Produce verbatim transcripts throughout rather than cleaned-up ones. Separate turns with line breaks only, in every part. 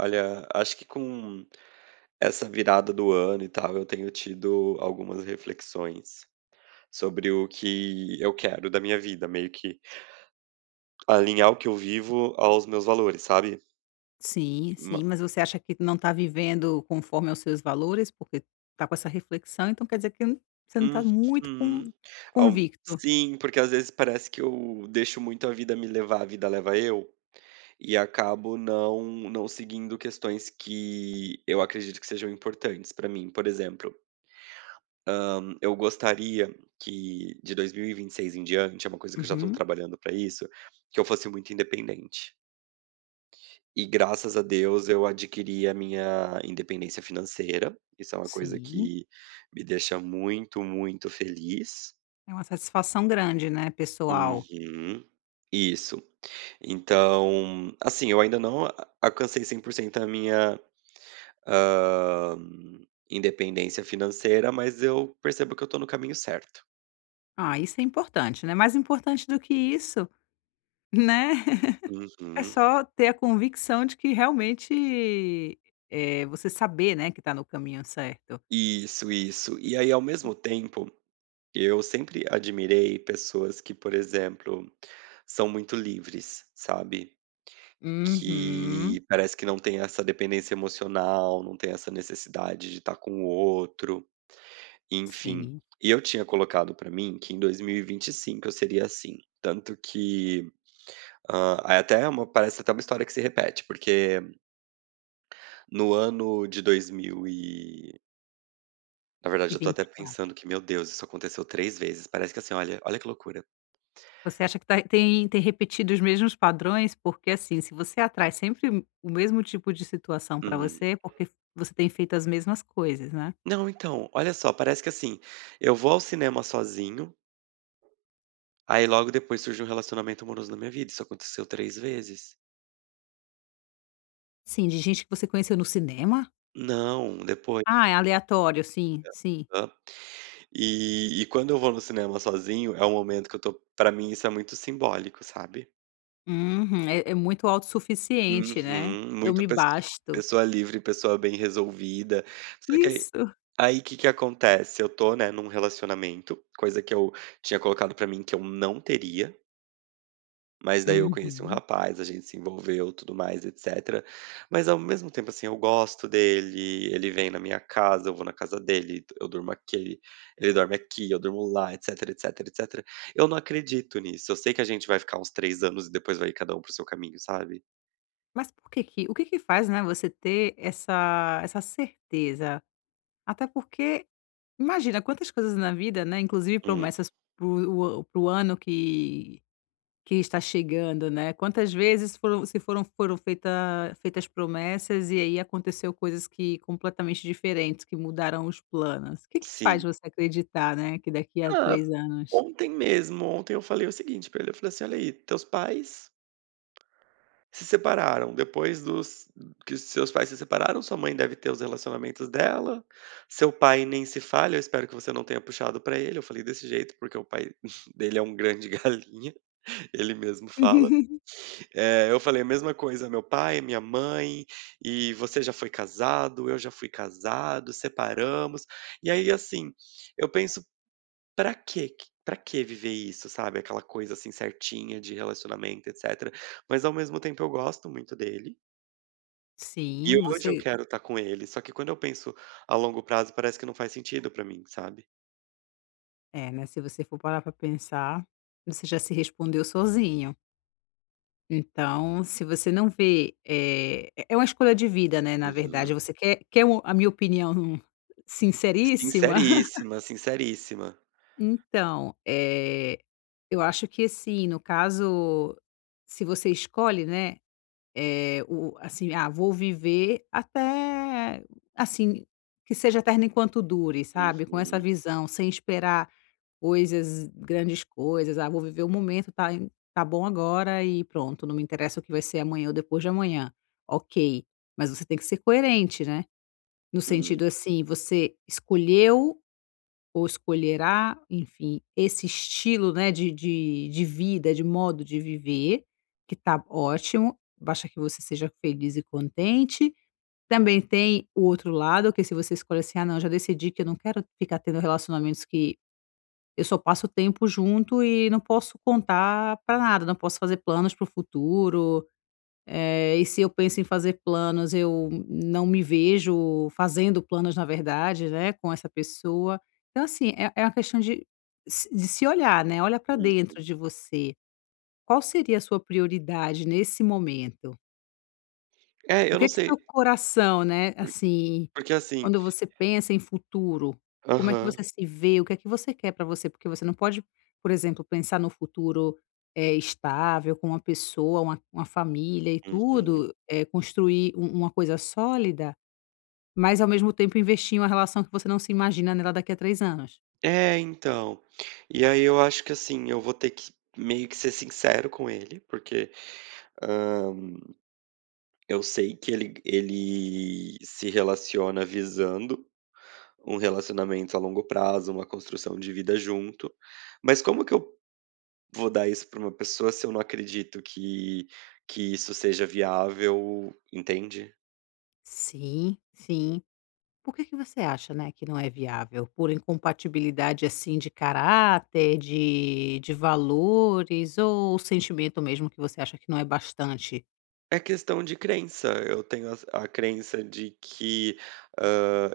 Olha, acho que com essa virada do ano e tal, eu tenho tido algumas reflexões sobre o que eu quero da minha vida, meio que alinhar o que eu vivo aos meus valores, sabe?
Sim,
Ma-
sim, mas você acha que não está vivendo conforme aos seus valores, porque está com essa reflexão, então quer dizer que n- você não está muito con
Uhum. Ao-
convicto.
Sim, porque às vezes parece que eu deixo muito a vida me levar, a vida leva eu, e acabo não não seguindo questões que eu acredito que sejam importantes pra mim. Por exemplo, Hum, eu gostaria que de dois mil e vinte e seis em diante, é uma coisa que eu já estou
Uhum,
trabalhando para isso, que eu fosse muito independente. E graças a Deus eu adquiri a minha independência financeira. Isso é uma coisa
sim,
que me deixa muito, muito feliz.
é uma satisfação grande, né, pessoal.
Uhum. Isso. Então, assim, eu ainda não a- alcancei cem por cento a minha ah, independência financeira, mas eu percebo que eu tô no caminho certo.
Ah, isso é importante, né, mais importante do que isso, né, é
Uhum.
só ter a convicção de que realmente, é você saber, né, que está no caminho certo.
Isso, isso. E aí, ao mesmo tempo, eu sempre admirei pessoas que, por exemplo, são muito livres, sabe?
Uhum,
Que parece que não tem essa dependência emocional, não tem essa necessidade de estar com o outro, enfim.
sim,
E eu tinha colocado pra mim que em dois mil e e vinte e cinco eu seria assim. Tanto que ah, aí até é uma, parece até uma história que se repete, porque no ano de dois mil. Na verdade
e
eu tô
vinte
até
e
pensando
quatro
que, meu Deus, isso aconteceu três vezes, parece que assim, olha olha que loucura.
Você acha que tá tem tem repetido os mesmos padrões? Porque, assim, se você atrai sempre o mesmo tipo de situação para
Hum.
você, é porque você tem feito as mesmas coisas, né?
Não, então, olha só, parece que assim, eu vou ao cinema sozinho, aí logo depois surge um relacionamento amoroso na minha vida, isso aconteceu três vezes.
Sim, de gente que você conheceu no cinema?
Não, depois,
Ah, é aleatório, sim, sim.
hã. E e quando eu vou no cinema sozinho, é um momento que eu tô pra mim isso é muito simbólico, sabe.
Uhum. É é muito autossuficiente, né.
Uhum,
Eu
muito
me
pes
basto.
pessoa livre, pessoa bem resolvida. Só que aí
Isso.
aí que que acontece, eu tô, né, num relacionamento, coisa que eu tinha colocado pra mim que eu não teria, mas daí eu conheci um
Uhum.
rapaz, a gente se envolveu, tudo mais, etcétera. Mas ao mesmo tempo, assim, eu gosto dele, ele vem na minha casa, eu vou na casa dele, eu durmo aqui, ele dorme aqui, eu durmo lá, etcétera, etcétera, etcétera. Eu não acredito nisso, eu sei que a gente vai ficar uns três anos e depois vai ir cada um para o seu caminho, sabe?
Mas por que que o que que faz, né, você ter essa essa certeza? Até porque, imagina quantas coisas na vida, né, inclusive
Hum,
promessas pro o para ano que Que está chegando, né. Quantas vezes foram se foram foram feita feitas promessas e aí aconteceu coisas que completamente diferentes, que mudaram os planos. O que que faz
sim.
você acreditar, né, que daqui a
Ah,
três anos?
ontem mesmo, ontem eu falei o seguinte pra ele, eu falei assim: "Olha aí, teus pais se separaram, depois dos que os seus pais se separaram, sua mãe deve ter os relacionamentos dela, seu pai nem se fala, eu espero que você não tenha puxado pra ele", eu falei desse jeito, porque o pai dele é um grande galinha, ele mesmo fala. Eh, eu falei a mesma coisa, meu pai, minha mãe, e você já foi casado, eu já fui casado, separamos. E aí, assim, eu penso. Pra quê que pra que viver isso, sabe, aquela coisa, assim, certinha de relacionamento, etcétera. Mas ao mesmo tempo eu gosto muito dele, e
Sim,
hoje eu
você
quero estar com ele, só que quando eu penso a longo prazo parece que não faz sentido pra mim, sabe.
é, né, se você for parar para pensar, você já se respondeu sozinho. Então, se você não vê, eh, é uma escolha de vida, né, na
Uhum.
verdade, você quer quer o a minha opinião sinceríssima?
Sinceríssima, sinceríssima.
Então, eh, eu acho que assim, no caso, se você escolhe, né, eh, o assim: "Ah, vou viver até assim, que seja eterno enquanto dure", sabe, com essa
Uhum,
visão, sem esperar coisas grandes coisas. "Ah, vou viver o momento, tá em tá bom agora e pronto, não me interessa o que vai ser amanhã ou depois de amanhã". Ok, mas você tem que ser coerente, né, no
hum,
sentido assim, você escolheu ou escolherá, enfim, esse estilo, né, de de de vida, de modo de viver, que tá ótimo, basta que você seja feliz e contente. Também tem o outro lado, que se você escolhe assim: "Ah não, já decidi que eu não quero ficar tendo relacionamentos que eu só passo tempo junto e não posso contar pra nada, não posso fazer planos para o futuro". Eh, e se eu penso em fazer planos, eu não me vejo fazendo planos, na verdade, né, com essa pessoa. Então, assim, é é uma questão de se de se olhar, né, olha para dentro
uhum.
de você. Qual seria a sua prioridade nesse momento?
É,
O
eu
que
não
é que
sei,
seu coração, né,
por
assim
porque assim
quando você pensa em futuro, como é que
aham,
você se vê? O que é que você quer para você? Porque você não pode, por exemplo, pensar no futuro, eh, estável com uma pessoa, uma uma família e
uhum.
tudo, eh, construir um uma coisa sólida, mas ao mesmo tempo investir em uma relação que você não se imagina nela daqui a três anos.
É, então, e aí eu acho que, assim, eu vou ter que meio que ser sincero com ele, porque, eu sei que ele ele se relaciona visando um relacionamento a longo prazo, uma construção de vida junto, mas como que eu vou dar isso para uma pessoa se eu não acredito que que isso seja viável, entende?
Sim, sim. Por que que você acha, né, que não é viável? Por incompatibilidade, assim, de caráter, de de valores ou sentimento mesmo que você acha que não é bastante?
É questão de crença, eu tenho as a crença de que, hã,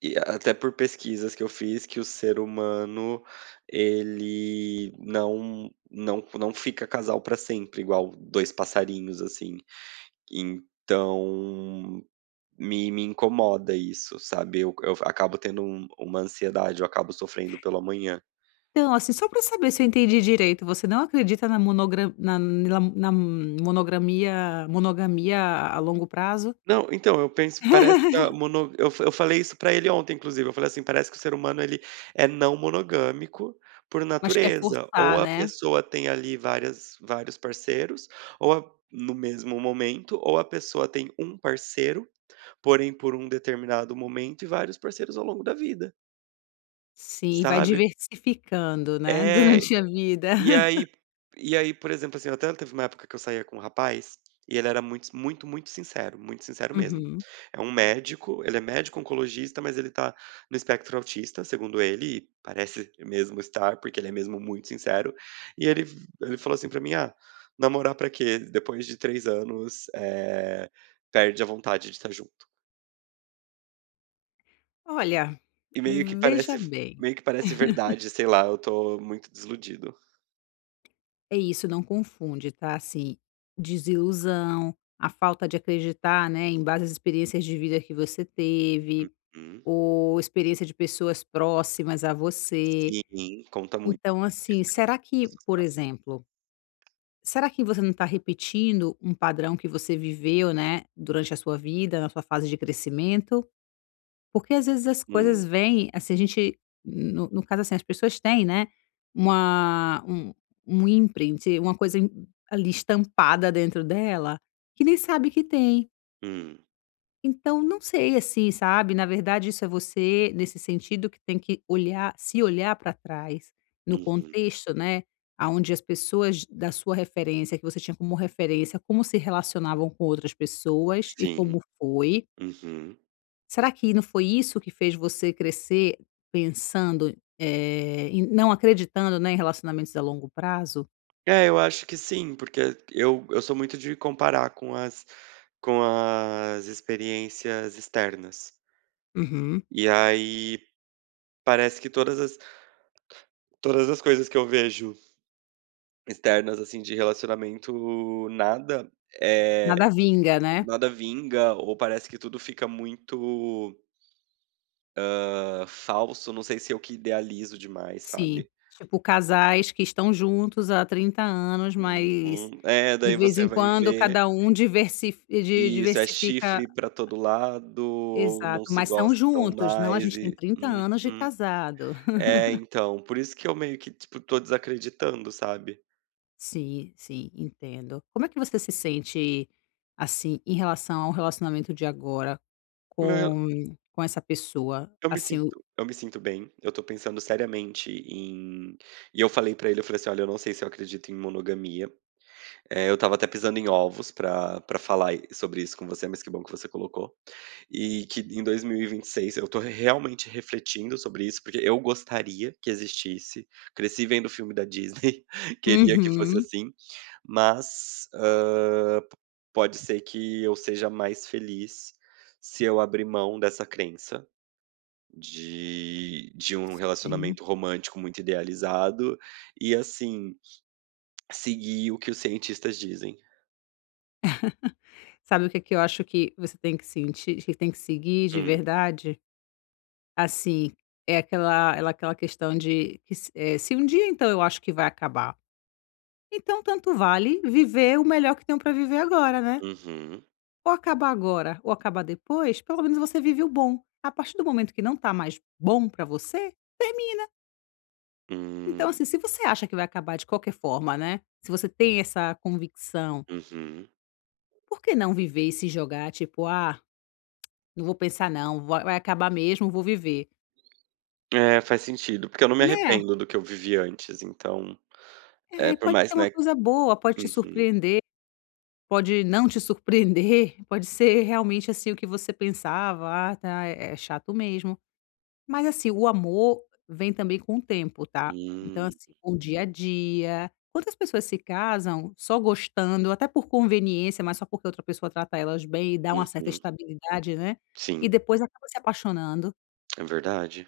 e até por pesquisas que eu fiz, que o ser humano ele não não não fica casal para sempre, igual dois passarinhos, assim. Então, me me incomoda isso, sabe, eu eu acabo tendo um uma ansiedade, eu acabo sofrendo pelo amanhã.
Então, assim, só para saber se eu entendi direito, você não acredita na monogra na na na monogramia monogamia a longo prazo,
Não, então, eu penso parece que a mono eu f- eu falei isso pra ele ontem inclusive, eu falei assim: "Parece que o ser humano ele é não monogâmico por
mas quer
natureza, ou
forçar,
a
né.
pessoa tem ali várias vários parceiros, ou a no mesmo momento, ou a pessoa tem um parceiro, porém por um determinado momento e vários parceiros ao longo da vida",
Sim, e vai
sabe.
diversificando, né,
É.
durante a vida.
E aí e aí, por exemplo, assim, até teve uma época que eu saía com um rapaz, e ele era muito muito, muito sincero, muito sincero mesmo.
Uhum.
É um médico, ele é médico oncologista, mas ele tá no espectro autista, segundo ele, e parece mesmo estar, porque ele é mesmo muito sincero. E ele ele falou assim pra mim: "Ah, namorar pra quê? Depois de três anos, eh, perde a vontade de estar junto".
Olha,
E meio que
veja
parece
bem,
meio que parece verdade, sei lá, eu tô muito desiludido.
é isso, não confunde, tá, assim, desilusão, a falta de acreditar, né, em base às experiências de vida que você teve,
Hum.
ou experiência de pessoas próximas a você.
Sim, conta muito
Então,
a
assim,
experiência
será
das
que, por
pessoas.
exemplo, será que você não está repetindo um padrão que você viveu, né, durante a sua vida, na sua fase de crescimento? Porque às vezes as
Hum,
coisas vêm, assim, a gente, no, no caso assim, as pessoas têm, né, uma, um, um imprint, uma coisa em- ali estampada dentro dela, que nem sabe que tem.
hum,
Então, não sei, assim, sabe, na verdade isso é você, nesse sentido, que tem que olhar se olhar para trás, no
uhum.
contexto, né, aonde as pessoas da sua referência, que você tinha como referência, como se relacionavam com outras pessoas e
Sim,
como foi.
uhum.
Será que não foi isso que fez você crescer pensando, eh, em não acreditando, né, em relacionamentos a longo prazo?
É, eu acho que sim, porque eu eu sou muito de comparar com as com as experiências externas.
Uhum.
E aí parece que todas as todas as coisas que eu vejo externas, assim, de relacionamento, nada, é
Nada vinga, né?
nada vinga ou parece que tudo fica muito, hã, falso, não sei se eu que idealizo demais,
Sim,
sabe.
tipo casais que estão juntos há trinta anos,
Uhum.
mas
É,
de
daí
vez
você
em
vai
quando
ver.
cada um diversifi di
Isso, é
diversifica
chifre pra todo lado ou não
exato,
se
mas são
gostam
juntos, não, a
mais
gente tem
e
trinta anos de
uhum.
casado.
É, então, por isso que eu meio que, tipo, tô desacreditando, sabe.
Sim, sim, entendo. Como é que você se sente, assim, em relação ao relacionamento de agora
Meu re
com com essa pessoa?
eu me
Assim, o
sinto eu me sinto bem, eu tô pensando seriamente em e eu falei pra ele, eu falei assim: "Olha, eu não sei se eu acredito em monogamia". É, eu estava até pisando em ovos pra pra falar e sobre isso com você, mas que bom que você colocou. E que em dois mil e vinte e seis eu estou realmente refletindo sobre isso, porque eu gostaria que existisse, cresci vendo o filme da Disney, queria que fosse
uhum,
assim, mas, hã, p pode ser que eu seja mais feliz se eu abrir mão dessa crença de de um
sim.
relacionamento romântico muito idealizado e, assim, seguir o que os cientistas dizem.
Sabe o que é que eu acho que você tem que sentir que tem que seguir de
Hum.
verdade? Assim, é aquela ela aquela questão de que se eh, se um dia então eu acho que vai acabar, então tanto vale viver o melhor que tenho para viver agora, né.
Uhum.
Ou acabar agora ou acabar depois, pelo menos você vive o bom. A partir do momento que não tá mais bom para você, termina. Então
Hum,
assim, se você acha que vai acabar de qualquer forma, né, se você tem essa convicção,
uhum.
por que não viver e se jogar, tipo: "Ah, não vou pensar não, vai vai acabar mesmo, vou viver",
É, faz sentido, porque eu não me
né.
arrependo do que eu vivi antes, então, é
É,
por
pode
mais,
ser uma
né.
coisa boa, pode te
Uhum.
surpreender. Pode não te surpreender, pode ser realmente, assim, o que você pensava: "Ah, tá, é é chato mesmo". Mas, assim, o amor vem também com o tempo, tá. Então,
Hum,
assim, com o dia a dia. Quantas pessoas se casam só gostando, até por conveniência, mas só porque outra pessoa trata elas bem e dá uma certa
uhum.
estabilidade, né, e
Sim,
depois acaba se apaixonando.
é verdade.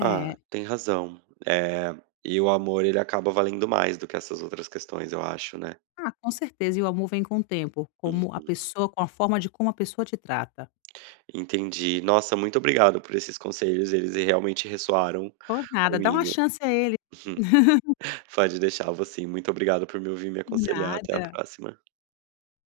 Ah, tem razão. É, e o amor ele acaba valendo mais do que essas outras questões, eu acho, né.
Ah, com certeza. E o amor vem com o tempo,
Uhum.
como a pessoa com a forma de como a pessoa te trata.
Entendi. Nossa, muito obrigado por esses conselhos, eles realmente ressoaram
Por nada, dá uma
comigo.
chance a ele.
Pode deixar, vou sim. Muito obrigado por me ouvir e me
Por
aconselhar. Até a
nada.
próxima.